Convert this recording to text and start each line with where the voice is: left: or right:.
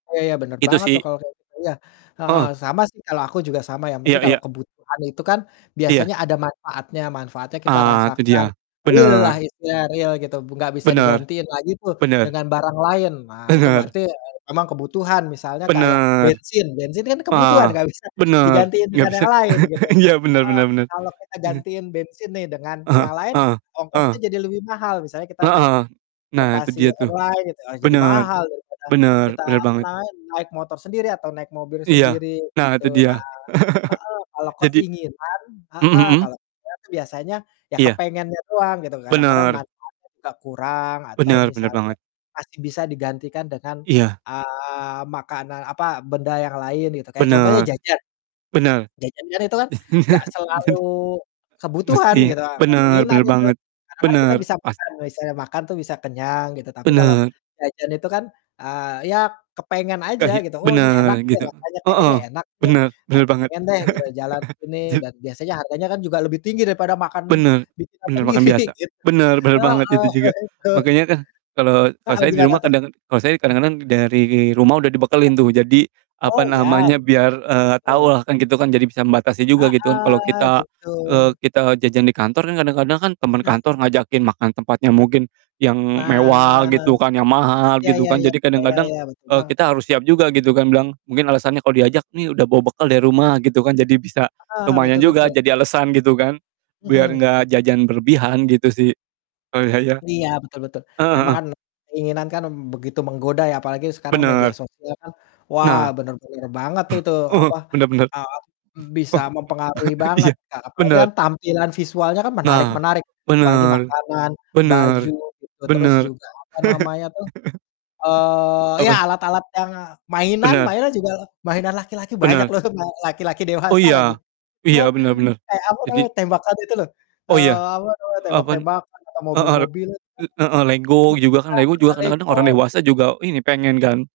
left: Oh ya ya, bener
right: Itu
left: banget tuh
right: sih.
left: kalau kayak iya, heeh,
right: Heeh.
left: sama sih kalau aku juga sama yang
right: Iya
left: penting kalau
right: iya.
left: kebutuhan itu kan,
right: Iya.
left: biasanya ada manfaatnya, manfaatnya kita
right: Ah itu
left: rasakan.
right: dia,
left: Real lah
right: bener.
left: istilahnya, real gitu, gak bisa
right: Bener,
left: digantiin lah gitu
right: bener.
left: dengan barang lain. Nah itu
right: Bener.
left: berarti, eee, memang kebutuhan misalnya kayak
right: Benar.
left: bensin, bensin kan kebutuhan
right: Ah,
left: nggak bisa
right: bener.
left: digantiin
right: Gak
left: dengan
right: bisa
left: yang lain gitu.
right: iya benar
left: Heeh,
right: benar benar.
left: kalau kita
right: Mhm.
left: gantiin bensin nih dengan
right: Heeh
left: yang lain,
right: heeh
left: ongkosnya
right: heeh.
left: jadi lebih mahal, misalnya kita naik
right: Heeh. Nah itu
left: transportasi
right: dia tuh,
left: online gitu, eee, jadi
right: benar,
left: mahal daripada
right: benar
left: kita
right: benar
left: apa
right: banget.
left: namanya naik motor sendiri atau naik mobil
right: Iya,
left: sendiri
right: nah
left: gitu.
right: itu
left: Nah
right: dia.
left: heeh, kalau
right: Jadi
left: keinginan
right: mmm,
left: heeh,
right: mhm.
left: kalo keinginan tuh biasanya ya
right: Iya.
left: kepengennya doang gitu, kadang-kadang
right: Bener.
left: manfaatnya gak kurang atau
right: Bener bener
left: misalnya
right: banget.
left: masih bisa digantikan dengan,
right: Iya.
left: eee, makanan apa, benda yang lain gitu, kayak contohnya
right: Benar.
left: jajan.
right: Benar.
left: Jajan kan itu kan gak selalu
right: Jadi
left: kebutuhan
right: mestinya
left: gitu, eee,
right: benar
left: keinginan
right: benar
left: itu.
right: banget.
left: Karena kan kita
right: Bener,
left: bisa makan,
right: pasti.
left: misalnya makan tuh bisa kenyang gitu, tapi kalau
right: Benar.
left: jajan itu kan, eee, ya kepengen
right: Kah
left: aja
right: ya.
left: gitu. Oh ini enak
right: Bener
left: nih
right: gitu.
left: rasanya kayaknya
right: Heeh,
left: enak nih,
right: bener
left: eee,
right: bener banget.
left: pengen deh gitu, jalan ke sini
right: Je
left: dan biasanya harganya juga lebih tinggi daripada makan
right: Bener,
left: bikinan
right: bener bahkan
left: sendiri
right: biasa.
left: gitu.
right: Bener bener banget
left: Heeh
right: itu juga.
left: begitu.
right: Makanya kan kalo kalo
left: Heeh,
right: saya di
left: gimana
right: rumah
left: tuh?
right: kadang kalo saya
left: Mmm.
right: kadang-kadang dari rumah udah
left: Iya.
right: dibekelin tuh, jadi
left: Oh
right: apa
left: iya.
right: namanya, biar, eee, tau
left: Betul.
right: lah kan gitu kan, jadi bisa membatasi juga gitu kalo
left: Heeh,
right: kita,
left: gitu.
right: eee, kita jajan di kantor kan kadang-kadang kan temen
left: Nah.
right: kantor ngajakin makan tempatnya mungkin yang mewah
left: Nah.
right: gitu kan, yang mahal
left: Ya
right: gitu
left: ya
right: kan,
left: ya,
right: jadi
left: ya ya
right: kadang-kadang,
left: ya, betul
right: eee,
left: banget
right: kita harus siap juga gitu kan, bilang mungkin alasannya kalo diajak, "Nih udah bawa bekal dari rumah," gitu kan, jadi bisa
left: Heeh,
right: lumayan
left: betul
right: juga,
left: betul.
right: jadi alasan gitu kan, biar
left: Mhm.
right: gak jajan berlebihan gitu sih. Kalo saya.
left: Iya, betul betul.
right: Heeh
left: Memang
right: heeh.
left: kan, keinginan kan begitu menggoda ya, apalagi sekarang media
right: Bener.
left: sosial, wah
right: Nah.
left: benar-benar banget itu,
right: Ah hah.
left: apa,
right: Bener bener.
left: eee, bisa mempengaruhi
right: Iya.
left: banget Kak, apalagi
right: Bener.
left: kan tampilan visualnya kan
right: Nah,
left: menarik-menarik, apalagi
right: benar.
left: makanan,
right: Benar.
left: baju gitu terus
right: Benar.
left: juga apa namanya tuh, eee, ya
right: Apa?
left: alat-alat yang mainan
right: Bener.
left: mainan juga mainan laki-laki banyak
right: Bener.
left: loh mainan laki-laki
right: Oh
left: dewasa lagi.
right: iya,
left: Iya
right: iya
left: kan,
right: bener bener
left: kayak apa
right: jadi
left: namanya, tembakan itu loh,
right: Oh iya.
left: eee, apa namanya,
right: Apan
left: tembak-tembakan, atau
right: heeh, re
left: mobil-mobil. Kan kita
right: e heeh, LEGO juga kan, LEGO juga
left: ada
right: kadang-kadang orang
left: LEGO.
right: dewasa juga ini pengen kan.